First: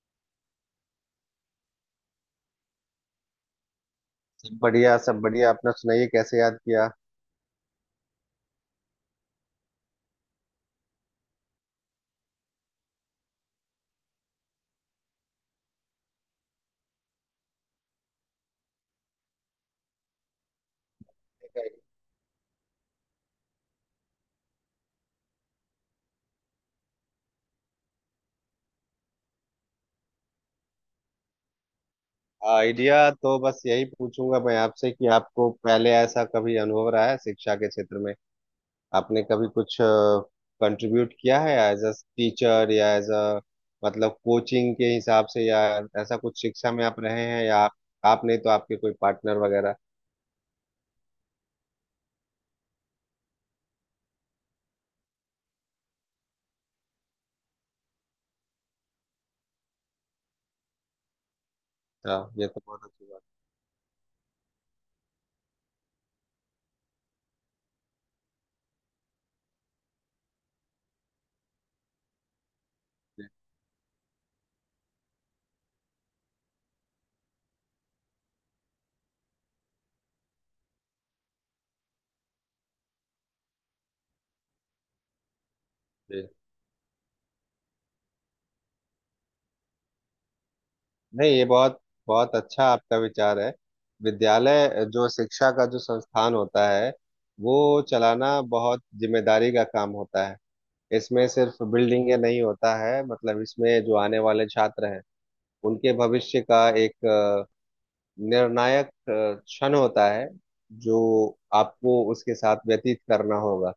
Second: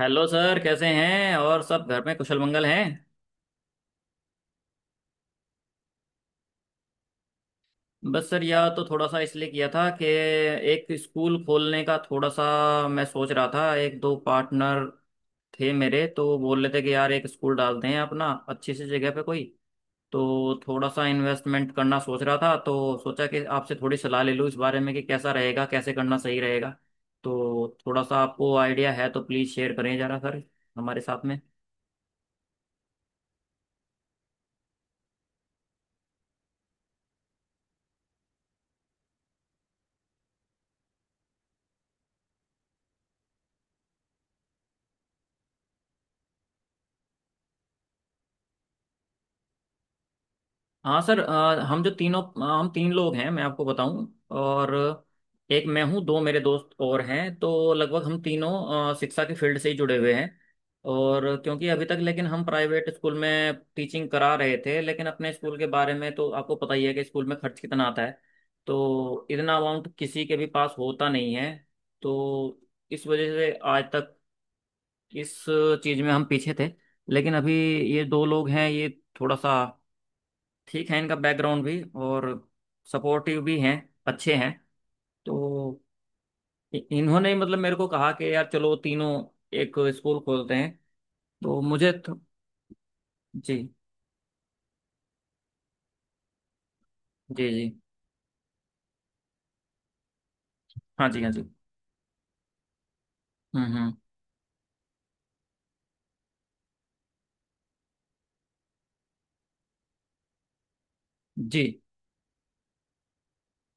Hello sir, कैसे हैं। और सब घर में कुशल मंगल हैं। बढ़िया। सब बढ़िया। अपना सुनाइए कैसे याद किया। बस सर, यह तो थोड़ा सा इसलिए किया था कि एक स्कूल खोलने का, थोड़ा सा मैं सोच रहा था। एक दो पार्टनर थे मेरे, तो वो बोल रहे थे कि यार एक स्कूल डालते हैं अपना, अच्छी सी जगह पे कोई। तो थोड़ा सा इन्वेस्टमेंट करना सोच रहा था, तो सोचा कि आपसे थोड़ी सलाह ले लूँ इस बारे में कि कैसा रहेगा, कैसे करना सही रहेगा। तो थोड़ा सा आपको आइडिया है तो प्लीज़ शेयर करें जरा सर, हमारे साथ में। आइडिया तो बस यही पूछूंगा मैं आपसे कि आपको पहले ऐसा कभी अनुभव रहा है शिक्षा के क्षेत्र में। आपने कभी कुछ कंट्रीब्यूट किया है एज अ टीचर या एज अ मतलब कोचिंग के हिसाब से या ऐसा कुछ शिक्षा में आप रहे हैं, या आप नहीं तो आपके कोई पार्टनर वगैरह। हाँ सर, हम तीन लोग हैं, मैं आपको बताऊं। और एक मैं हूँ, दो मेरे दोस्त और हैं, तो लगभग हम तीनों शिक्षा के फील्ड से ही जुड़े हुए हैं। और क्योंकि अभी तक हाँ, लेकिन हम ये तो बहुत प्राइवेट अच्छी स्कूल बात में टीचिंग करा रहे थे, लेकिन अपने स्कूल के बारे में तो आपको पता ही है कि स्कूल में खर्च कितना आता है। तो इतना अमाउंट किसी के भी पास होता नहीं है। तो इस वजह से आज तक इस चीज़ में हम पीछे थे। लेकिन अभी ये दो लोग हैं, ये थोड़ा सा ठीक है, इनका बैकग्राउंड भी, और सपोर्टिव भी हैं, अच्छे हैं। तो है। इन्होंने मतलब मेरे को कहा कि यार चलो तीनों एक स्कूल खोलते हैं। नहीं, ये तो बहुत मुझे तो, बहुत अच्छा आपका विचार है। जी विद्यालय, जो शिक्षा का जो संस्थान होता है, जी वो जी। चलाना बहुत जिम्मेदारी का काम होता है। हाँ जी, इसमें हाँ जी। सिर्फ बिल्डिंग नहीं होता है, मतलब इसमें हम्म। जो आने वाले छात्र हैं उनके भविष्य का एक निर्णायक क्षण होता है जो जी, आपको उसके साथ व्यतीत करना होगा।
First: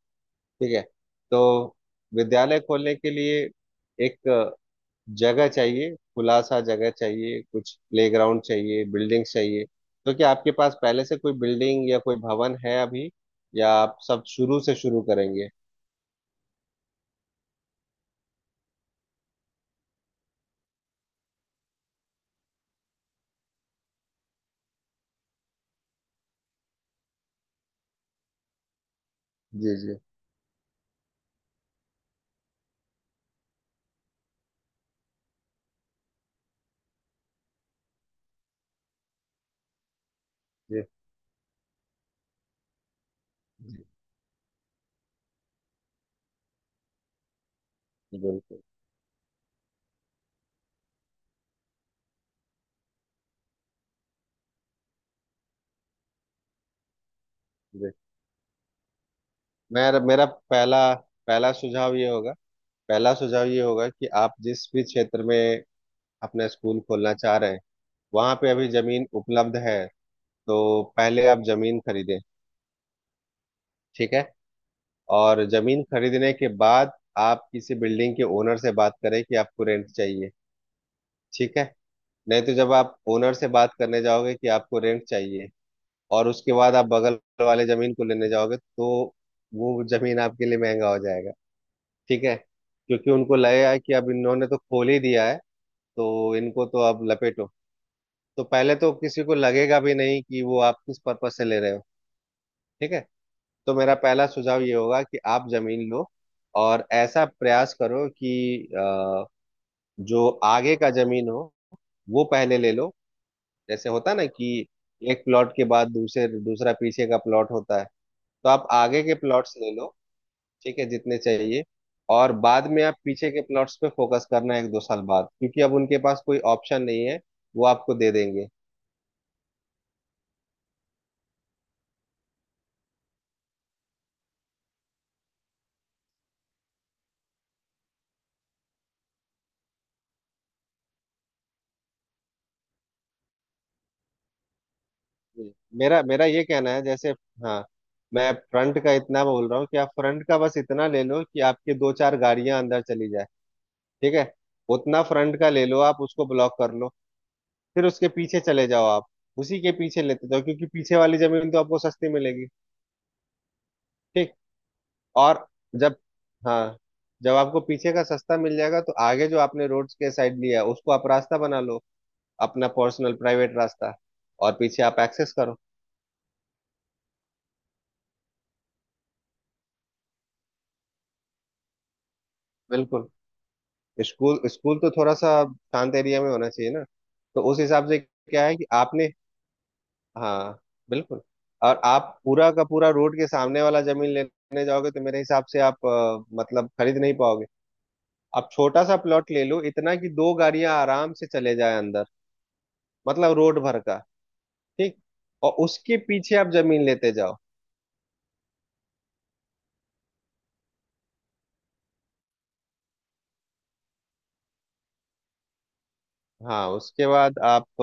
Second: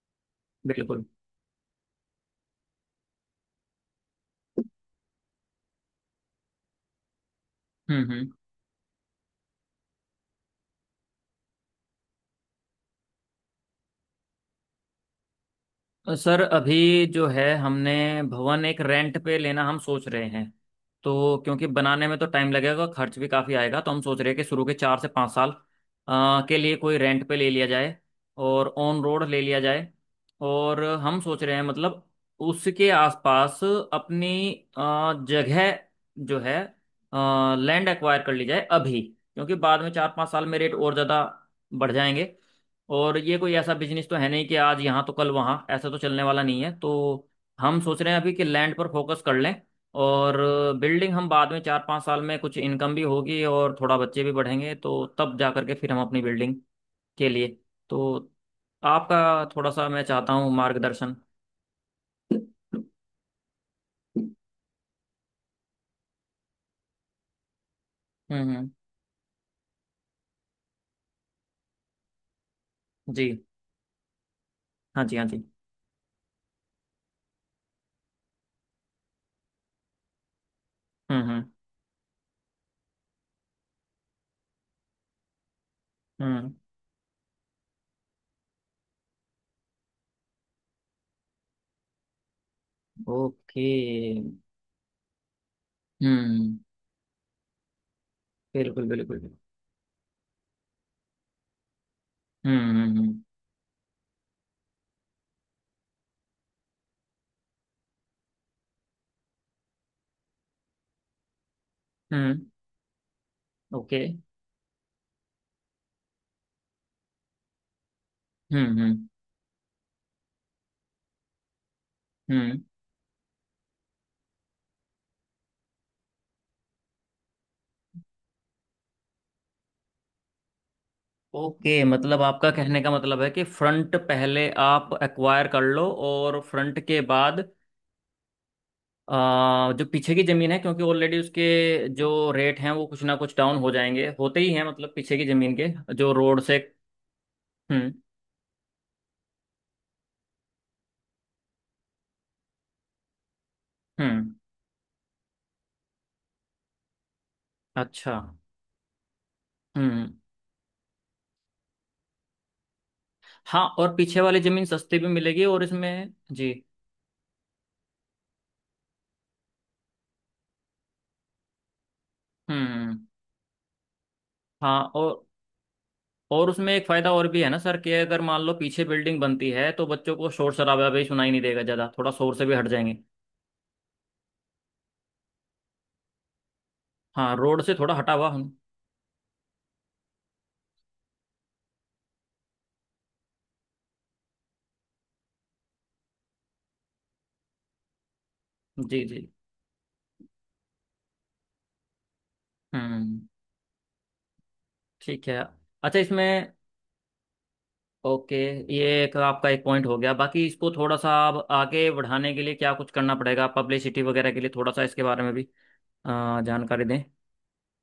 ठीक है। बिल्कुल। तो विद्यालय खोलने के लिए एक जगह चाहिए, खुला सा जगह चाहिए, कुछ हम्म। प्लेग्राउंड चाहिए, बिल्डिंग चाहिए। तो क्या आपके पास पहले से कोई बिल्डिंग या कोई भवन है अभी, या आप सब शुरू से शुरू करेंगे। सर, अभी जो है हमने भवन एक रेंट पे लेना हम सोच रहे हैं। तो क्योंकि बनाने में तो टाइम लगेगा, खर्च भी काफ़ी आएगा, तो हम सोच रहे हैं कि शुरू के 4 से 5 साल के लिए कोई रेंट पे ले लिया जाए, और ऑन रोड ले लिया जी जाए। जी और हम सोच रहे हैं मतलब उसके आसपास अपनी जगह जो है लैंड एक्वायर कर ली जाए अभी। क्योंकि बाद में 4 5 साल में रेट जी और ज़्यादा बढ़ जाएंगे। और ये कोई ऐसा जी बिजनेस तो है नहीं कि आज यहाँ तो कल वहाँ, ऐसा तो चलने वाला नहीं है। तो हम सोच रहे हैं अभी कि बिल्कुल लैंड पर फोकस कर लें। और बिल्डिंग हम बाद में 4 5 साल में कुछ इनकम भी होगी और थोड़ा बच्चे भी बढ़ेंगे तो तब जा करके फिर हम अपनी बिल्डिंग के लिए। जी। तो आपका थोड़ा सा मेरा मैं मेरा चाहता हूँ पहला मार्गदर्शन। पहला सुझाव ये होगा पहला सुझाव ये होगा कि हम्म आप जिस भी क्षेत्र में अपना स्कूल खोलना चाह रहे हैं वहां पे अभी हम्म। जमीन उपलब्ध है, तो पहले आप जमीन खरीदें। जी। ठीक है। हाँ जी, हाँ जी। और जमीन खरीदने के बाद आप किसी बिल्डिंग के ओनर से बात करें कि आपको रेंट चाहिए। हम्म हम्म ठीक है। नहीं तो जब आप ओनर से बात करने जाओगे कि आपको रेंट चाहिए और हम्म। उसके बाद आप बगल वाले जमीन को लेने जाओगे तो वो जमीन आपके लिए महंगा हो जाएगा। ठीक है, क्योंकि उनको लगेगा कि अब ओके। इन्होंने तो खोल ही दिया है, तो हम्म। इनको तो अब लपेटो। तो पहले बिल्कुल तो किसी बिल्कुल। को लगेगा भी नहीं कि वो आप किस पर्पज से ले रहे हो। हम्म ठीक हम्म है। हम्म तो मेरा पहला सुझाव ये होगा कि आप जमीन लो, और ऐसा प्रयास करो कि अ, जो आगे का जमीन हो वो हम्म। पहले ले लो। जैसे ओके। होता है ना कि एक प्लॉट के बाद दूसरे दूसरा पीछे का प्लॉट होता है, तो आप हम्म आगे हम्म के प्लॉट्स ले लो। ठीक है, जितने चाहिए। और हम्म। बाद में आप पीछे के प्लॉट्स पे फोकस करना, एक दो साल बाद, क्योंकि अब उनके पास कोई ऑप्शन नहीं है, वो आपको दे देंगे। ओके, मतलब आपका कहने का मतलब है कि फ्रंट पहले आप एक्वायर कर लो, और फ्रंट के बाद जो पीछे की जमीन है, क्योंकि ऑलरेडी उसके जो रेट हैं वो कुछ ना कुछ डाउन हो जाएंगे, होते ही हैं मतलब पीछे की जी। जमीन के, मेरा जो मेरा रोड ये से। कहना है, जैसे, हाँ, हम्म मैं फ्रंट का इतना बोल रहा हूँ कि आप फ्रंट का बस इतना ले लो कि आपके दो चार गाड़ियां अंदर चली जाए। ठीक है। हम्म। उतना फ्रंट का ले लो, आप उसको ब्लॉक कर लो, फिर उसके अच्छा। पीछे चले जाओ आप। उसी के पीछे हम्म। लेते जाओ, क्योंकि पीछे वाली जमीन तो आपको सस्ती मिलेगी। हाँ, और पीछे ठीक। वाली जमीन सस्ती भी मिलेगी और और जब इसमें जी। हाँ, जब आपको पीछे का सस्ता मिल जाएगा तो आगे जो आपने रोड के साइड लिया है उसको आप रास्ता बना लो, अपना हम्म। पर्सनल प्राइवेट रास्ता, और हाँ, पीछे आप और एक्सेस करो। और उसमें एक फायदा और भी है ना सर कि अगर मान लो पीछे बिल्डिंग बनती है, तो बच्चों को शोर शराबा भी सुनाई नहीं देगा ज्यादा, थोड़ा शोर से भी हट जाएंगे। बिल्कुल। स्कूल स्कूल तो थोड़ा सा शांत एरिया में होना चाहिए ना। हाँ, तो उस रोड से हिसाब थोड़ा से हटा हुआ क्या हम। है कि आपने, हाँ, बिल्कुल, और आप पूरा का पूरा रोड के सामने वाला जमीन लेने जाओगे तो मेरे हिसाब से आप मतलब खरीद नहीं पाओगे। आप छोटा सा जी जी। प्लॉट ले लो, इतना कि दो गाड़ियां आराम से चले जाए अंदर, हम्म। मतलब रोड भर का। ठीक। ठीक है। और उसके अच्छा, पीछे आप इसमें। जमीन लेते जाओ। ओके। ये एक आपका एक पॉइंट हो गया। बाकी इसको थोड़ा सा आप आगे बढ़ाने के लिए क्या कुछ करना पड़ेगा, पब्लिसिटी वगैरह के लिए थोड़ा सा इसके बारे में भी हाँ, जानकारी दें। उसके बाद आप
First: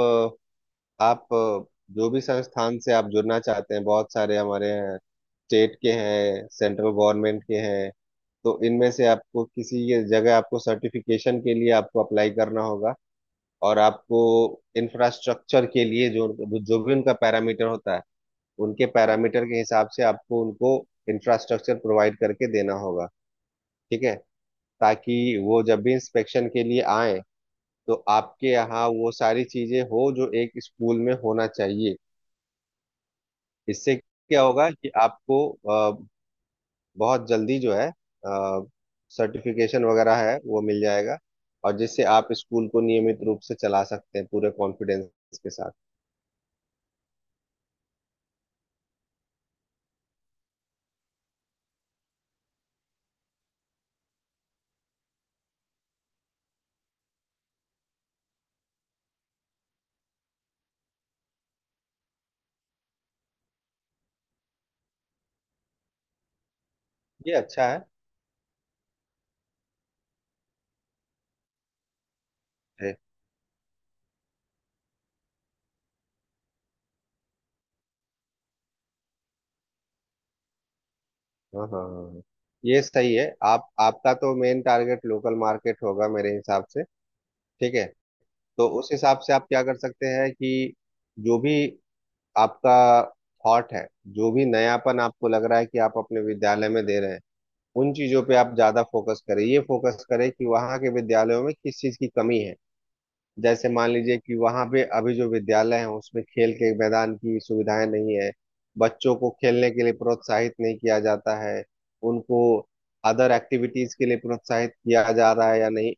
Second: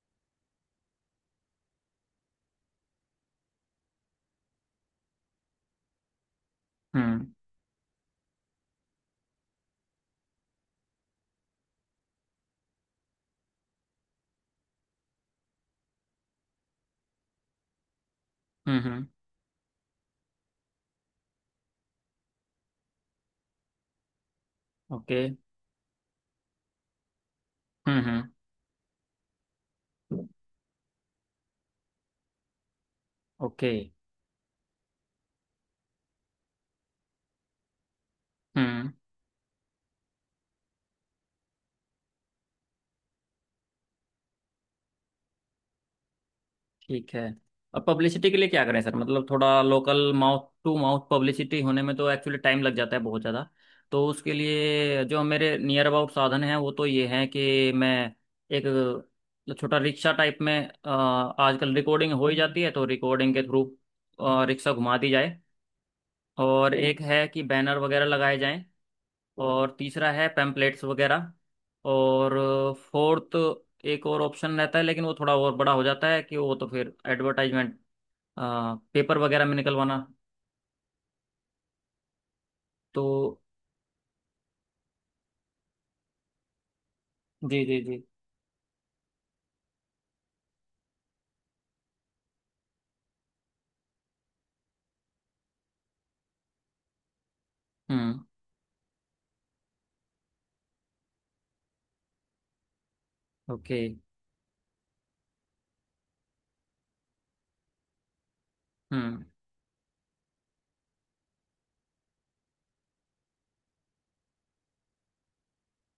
आप जो भी संस्थान से आप जुड़ना चाहते हैं, बहुत सारे हमारे हैं, स्टेट के हैं, सेंट्रल हम्म गवर्नमेंट के हैं, तो इनमें से आपको किसी ये जगह आपको सर्टिफिकेशन के लिए आपको अप्लाई करना होगा। और आपको इंफ्रास्ट्रक्चर के लिए जो जो भी उनका पैरामीटर होता है उनके हम्म। पैरामीटर के हिसाब से आपको उनको इंफ्रास्ट्रक्चर प्रोवाइड करके देना होगा। ठीक है। ताकि ओके। वो जब भी इंस्पेक्शन के लिए आए तो हम्म आपके यहाँ वो सारी चीजें हो हम्म। जो एक स्कूल में होना चाहिए। ओके। इससे क्या होगा कि आपको बहुत जल्दी जो है हम्म। सर्टिफिकेशन वगैरह है वो मिल जाएगा, और जिससे आप स्कूल को नियमित रूप से चला सकते हैं पूरे कॉन्फिडेंस के साथ। ठीक है। और पब्लिसिटी के लिए क्या करें सर, मतलब थोड़ा local mouth to mouth publicity होने में तो एक्चुअली टाइम लग जाता है बहुत ज़्यादा। तो उसके लिए जो मेरे नियर अबाउट साधन हैं वो तो ये हैं कि मैं एक छोटा रिक्शा टाइप में, आजकल रिकॉर्डिंग हो ही जाती है, तो रिकॉर्डिंग के थ्रू रिक्शा घुमा दी जाए। और एक है ये कि अच्छा बैनर है। वगैरह लगाए जाएं। और तीसरा है पैम्पलेट्स वगैरह। और है। फोर्थ एक और ऑप्शन रहता है, लेकिन वो थोड़ा और बड़ा हो जाता है कि वो तो फिर एडवर्टाइजमेंट पेपर वगैरह में निकलवाना। हाँ हाँ हाँ हाँ। ये तो सही है। आप, आपका तो मेन टारगेट लोकल मार्केट होगा मेरे हिसाब से। जी ठीक जी है। जी। तो उस हिसाब से आप क्या कर सकते हैं कि जो भी आपका थॉट है, जो भी नयापन आपको लग रहा है कि आप अपने विद्यालय में दे रहे हैं, उन चीजों हम्म। पे आप ज्यादा फोकस करें। ये फोकस करें कि वहाँ के विद्यालयों में किस चीज की कमी है। जैसे ओके। मान लीजिए कि वहाँ पे अभी जो विद्यालय है उसमें खेल के मैदान की सुविधाएं नहीं है, बच्चों हम्म को खेलने के लिए प्रोत्साहित नहीं किया जाता है, उनको अदर एक्टिविटीज के लिए प्रोत्साहित किया जा रहा है या नहीं।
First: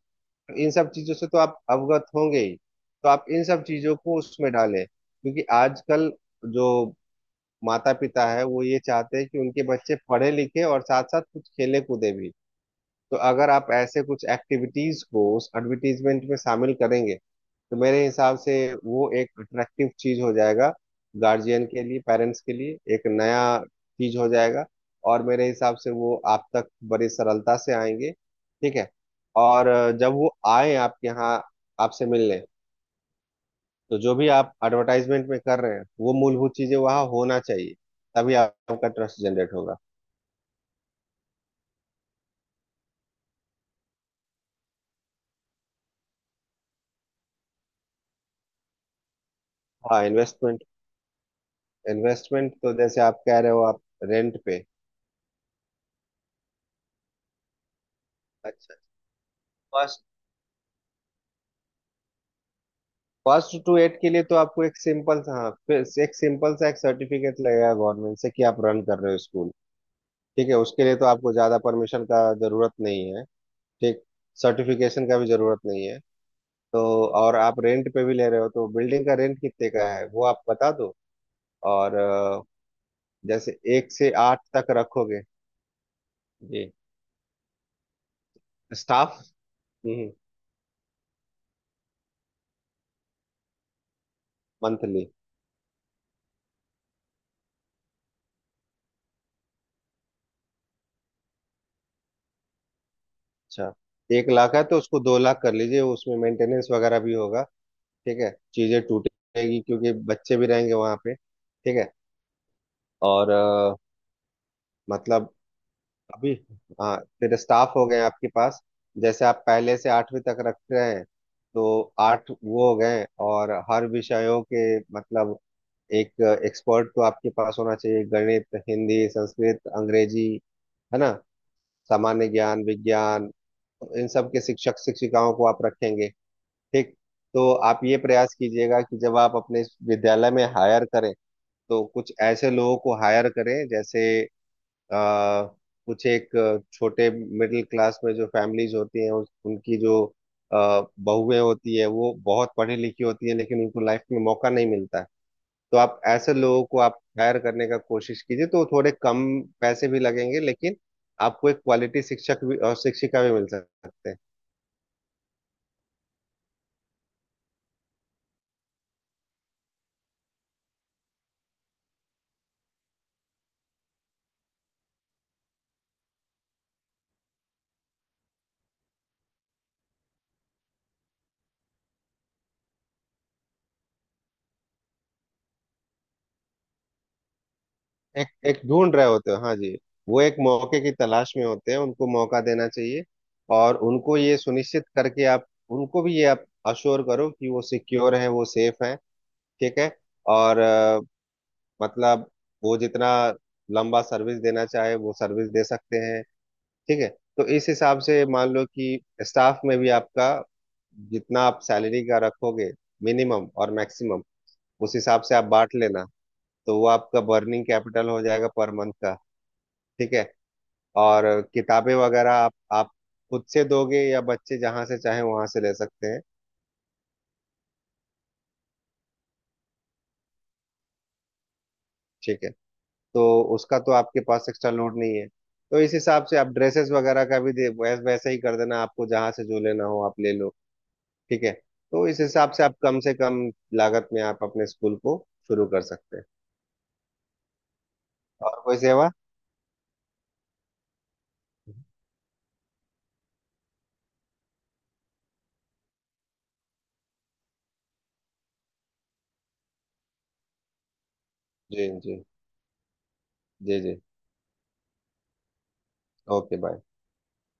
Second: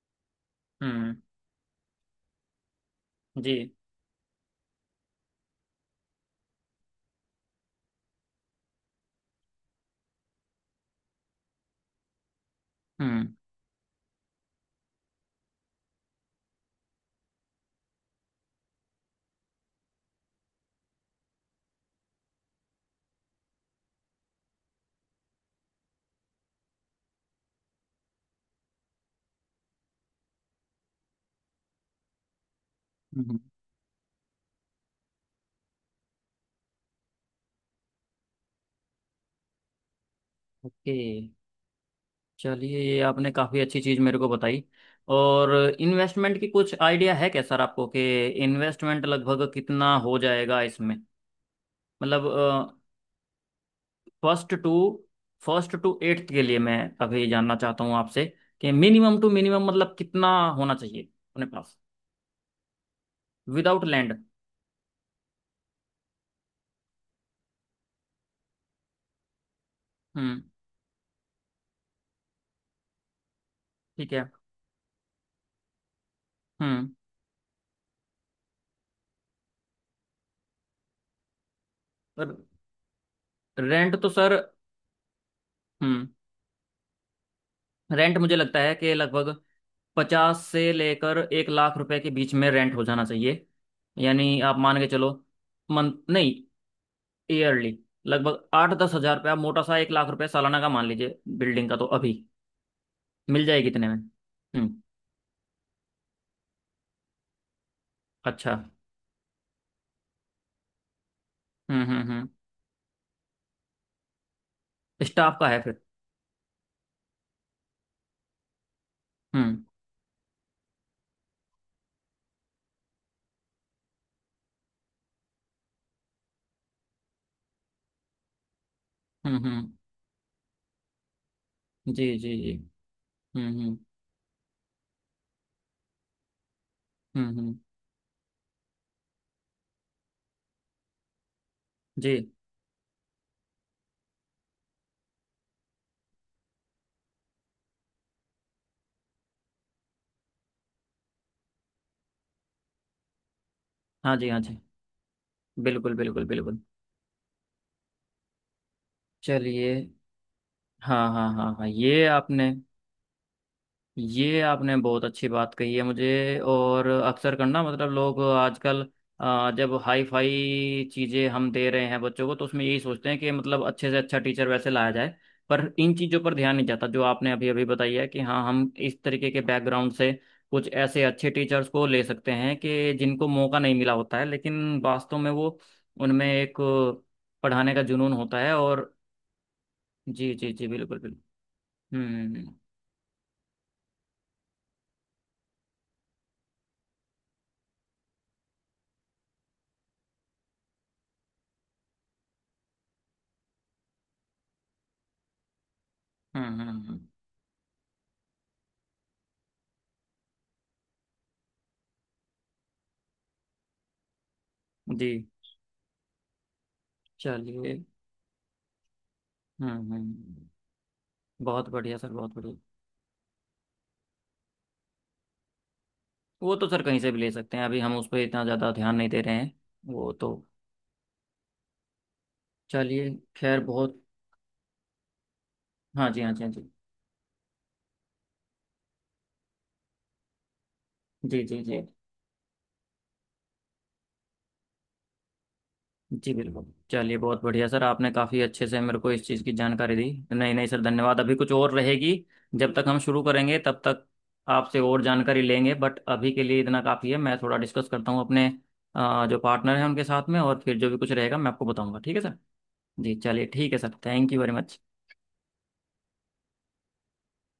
इन सब चीजों हम्म। से तो आप अवगत होंगे ही। तो आप इन जी। सब चीजों को उसमें डालें, क्योंकि आजकल जो माता पिता है वो ये चाहते हैं कि उनके बच्चे पढ़े लिखे और साथ साथ कुछ खेले कूदे भी। तो हम्म अगर आप ऐसे कुछ एक्टिविटीज को उस एडवर्टीजमेंट में शामिल करेंगे तो मेरे हिसाब से वो एक अट्रैक्टिव चीज हो जाएगा, गार्जियन के लिए, पेरेंट्स के लिए एक नया चीज हो जाएगा, और मेरे हिसाब से वो आप तक बड़ी सरलता से आएंगे। ठीक है। और जब वो आए आपके यहाँ आपसे मिलने, हम्म। तो जो भी आप एडवर्टाइजमेंट में कर रहे हैं वो मूलभूत चीजें वहाँ होना चाहिए, तभी आपका ट्रस्ट जनरेट होगा। ओके। चलिए, ये आपने काफ़ी अच्छी चीज़ मेरे को बताई। और इन्वेस्टमेंट की कुछ आइडिया है क्या सर आपको कि इन्वेस्टमेंट लगभग कितना हाँ, हो जाएगा इन्वेस्टमेंट इसमें, मतलब इन्वेस्टमेंट तो जैसे आप कह रहे हो, आप रेंट फर्स्ट पे, टू फर्स्ट टू एट्थ के लिए मैं अभी जानना चाहता हूँ आपसे कि अच्छा, मिनिमम टू मिनिमम मतलब फर्स्ट कितना होना चाहिए अपने पास, फर्स्ट टू विदाउट एट के लैंड। लिए तो आपको एक सिंपल सा, हाँ, फिर से एक सिंपल सा एक सर्टिफिकेट लगेगा गवर्नमेंट से कि आप रन कर रहे हो स्कूल। हम्म। ठीक है, उसके लिए तो आपको ज़्यादा परमिशन का जरूरत नहीं है। ठीक। ठीक है। सर्टिफिकेशन का भी जरूरत नहीं है। तो, हम्म। और आप रेंट पे भी ले रहे हो तो बिल्डिंग का रेंट कितने का है वो आप बता दो। और पर जैसे एक रेंट तो से सर। आठ तक रखोगे। हम्म। जी। रेंट मुझे लगता है कि स्टाफ, लगभग 50 से लेकर 1 लाख रुपए के बीच में रेंट हो जाना चाहिए। यानी आप मान के मंथली। चलो, मंथ नहीं, ईयरली लगभग 8 10 हज़ार रुपये, आप मोटा सा 1 लाख रुपए सालाना का मान लीजिए बिल्डिंग का, तो अभी मिल जाएगी अच्छा, इतने में। एक लाख है तो हम्म। उसको दो लाख कर लीजिए, उसमें मेंटेनेंस वगैरह भी होगा। ठीक है, अच्छा। चीजें टूटेगी क्योंकि बच्चे भी रहेंगे वहां पे। ठीक है। हम्म। और मतलब स्टाफ का है फिर? अभी, हाँ, तेरे स्टाफ हो गए हैं आपके पास। जैसे आप हम्म पहले से आठवीं तक रख रहे हैं तो आठ वो हो गए। और हर विषयों के, मतलब एक एक्सपर्ट तो आपके पास होना चाहिए, गणित, हिंदी, संस्कृत, हम्म। अंग्रेजी, है ना, जी सामान्य जी जी। ज्ञान, विज्ञान, हम्म हम्म इन सब के शिक्षक शिक्षिकाओं को आप रखेंगे। ठीक। तो हम्म। आप ये प्रयास कीजिएगा कि जब आप अपने विद्यालय में हायर करें, तो जी। कुछ ऐसे लोगों को हायर करें जैसे आ, कुछ एक छोटे मिडिल क्लास में जो फैमिलीज होती हैं उनकी जो बहुएं होती है वो बहुत पढ़ी लिखी होती है लेकिन उनको लाइफ हाँ में जी, हाँ मौका जी। नहीं मिलता है। तो बिल्कुल आप बिल्कुल ऐसे बिल्कुल। लोगों को आप हायर करने का कोशिश कीजिए, तो थोड़े कम चलिए। पैसे भी लगेंगे लेकिन हाँ हाँ आपको हाँ एक हाँ। क्वालिटी ये शिक्षक आपने भी और शिक्षिका भी मिल सकते हैं। ये आपने बहुत अच्छी बात कही है मुझे। और अक्सर करना मतलब लोग आजकल, जब हाई फाई चीज़ें हम दे रहे हैं बच्चों को तो उसमें यही सोचते हैं कि मतलब अच्छे से अच्छा टीचर वैसे लाया जाए। पर इन चीज़ों पर ध्यान नहीं जाता जो आपने अभी अभी बताई है कि हाँ, हम इस तरीके के बैकग्राउंड से कुछ ऐसे अच्छे टीचर्स को ले सकते हैं कि जिनको मौका नहीं मिला होता है, लेकिन वास्तव में वो उनमें एक पढ़ाने का जुनून एक होता है, एक और ढूंढ रहे होते हो, हाँ जी। वो जी एक जी जी। मौके की बिल्कुल बिल्कुल। तलाश में होते हैं, उनको हम्म मौका हम्म देना चाहिए। और उनको ये सुनिश्चित करके आप उनको भी ये आप अश्योर करो कि वो सिक्योर है, वो सेफ है। ठीक है। और मतलब वो जितना लंबा सर्विस देना चाहे वो सर्विस दे सकते हैं। हम्म। हम्म हम्म ठीक हम्म। है। तो इस हिसाब से मान लो कि स्टाफ में भी आपका जितना आप सैलरी का रखोगे, मिनिमम और मैक्सिमम, उस जी हिसाब से आप बांट लेना, तो वो आपका बर्निंग चलिए। कैपिटल हो जाएगा पर मंथ का। ठीक है। हम्म। और बहुत किताबें बढ़िया सर, वगैरह बहुत आप बढ़िया। आप खुद से दोगे या बच्चे जहाँ से चाहे वहां से ले सकते हैं। वो तो सर कहीं से भी ले सकते हैं, अभी हम उस पर इतना ज़्यादा ध्यान नहीं दे रहे हैं। वो तो ठीक है। चलिए। तो खैर उसका तो बहुत। आपके पास एक्स्ट्रा लोड नहीं है। तो इस हाँ जी, हिसाब हाँ से जी, आप हाँ जी। ड्रेसेस वगैरह का भी दे वैसे ही कर देना, आपको जहाँ से जो लेना हो आप ले लो। जी ठीक है। जी जी। तो इस हिसाब से आप कम से कम लागत में आप अपने स्कूल को शुरू कर सकते हैं। जी बिल्कुल। चलिए बहुत बढ़िया सर, आपने काफ़ी और अच्छे कोई से मेरे को सेवा। इस चीज़ की जानकारी दी। नहीं नहीं सर, धन्यवाद। अभी कुछ और रहेगी। जब तक हम शुरू करेंगे तब तक आपसे और जानकारी लेंगे, बट अभी के लिए इतना काफ़ी है। मैं थोड़ा डिस्कस करता हूँ अपने जो पार्टनर है उनके साथ में, और फिर जो भी कुछ रहेगा मैं आपको जी बताऊंगा। ठीक है जी। सर। जी चलिए, ठीक है जी सर, जी। Thank you very much. Okay, bye.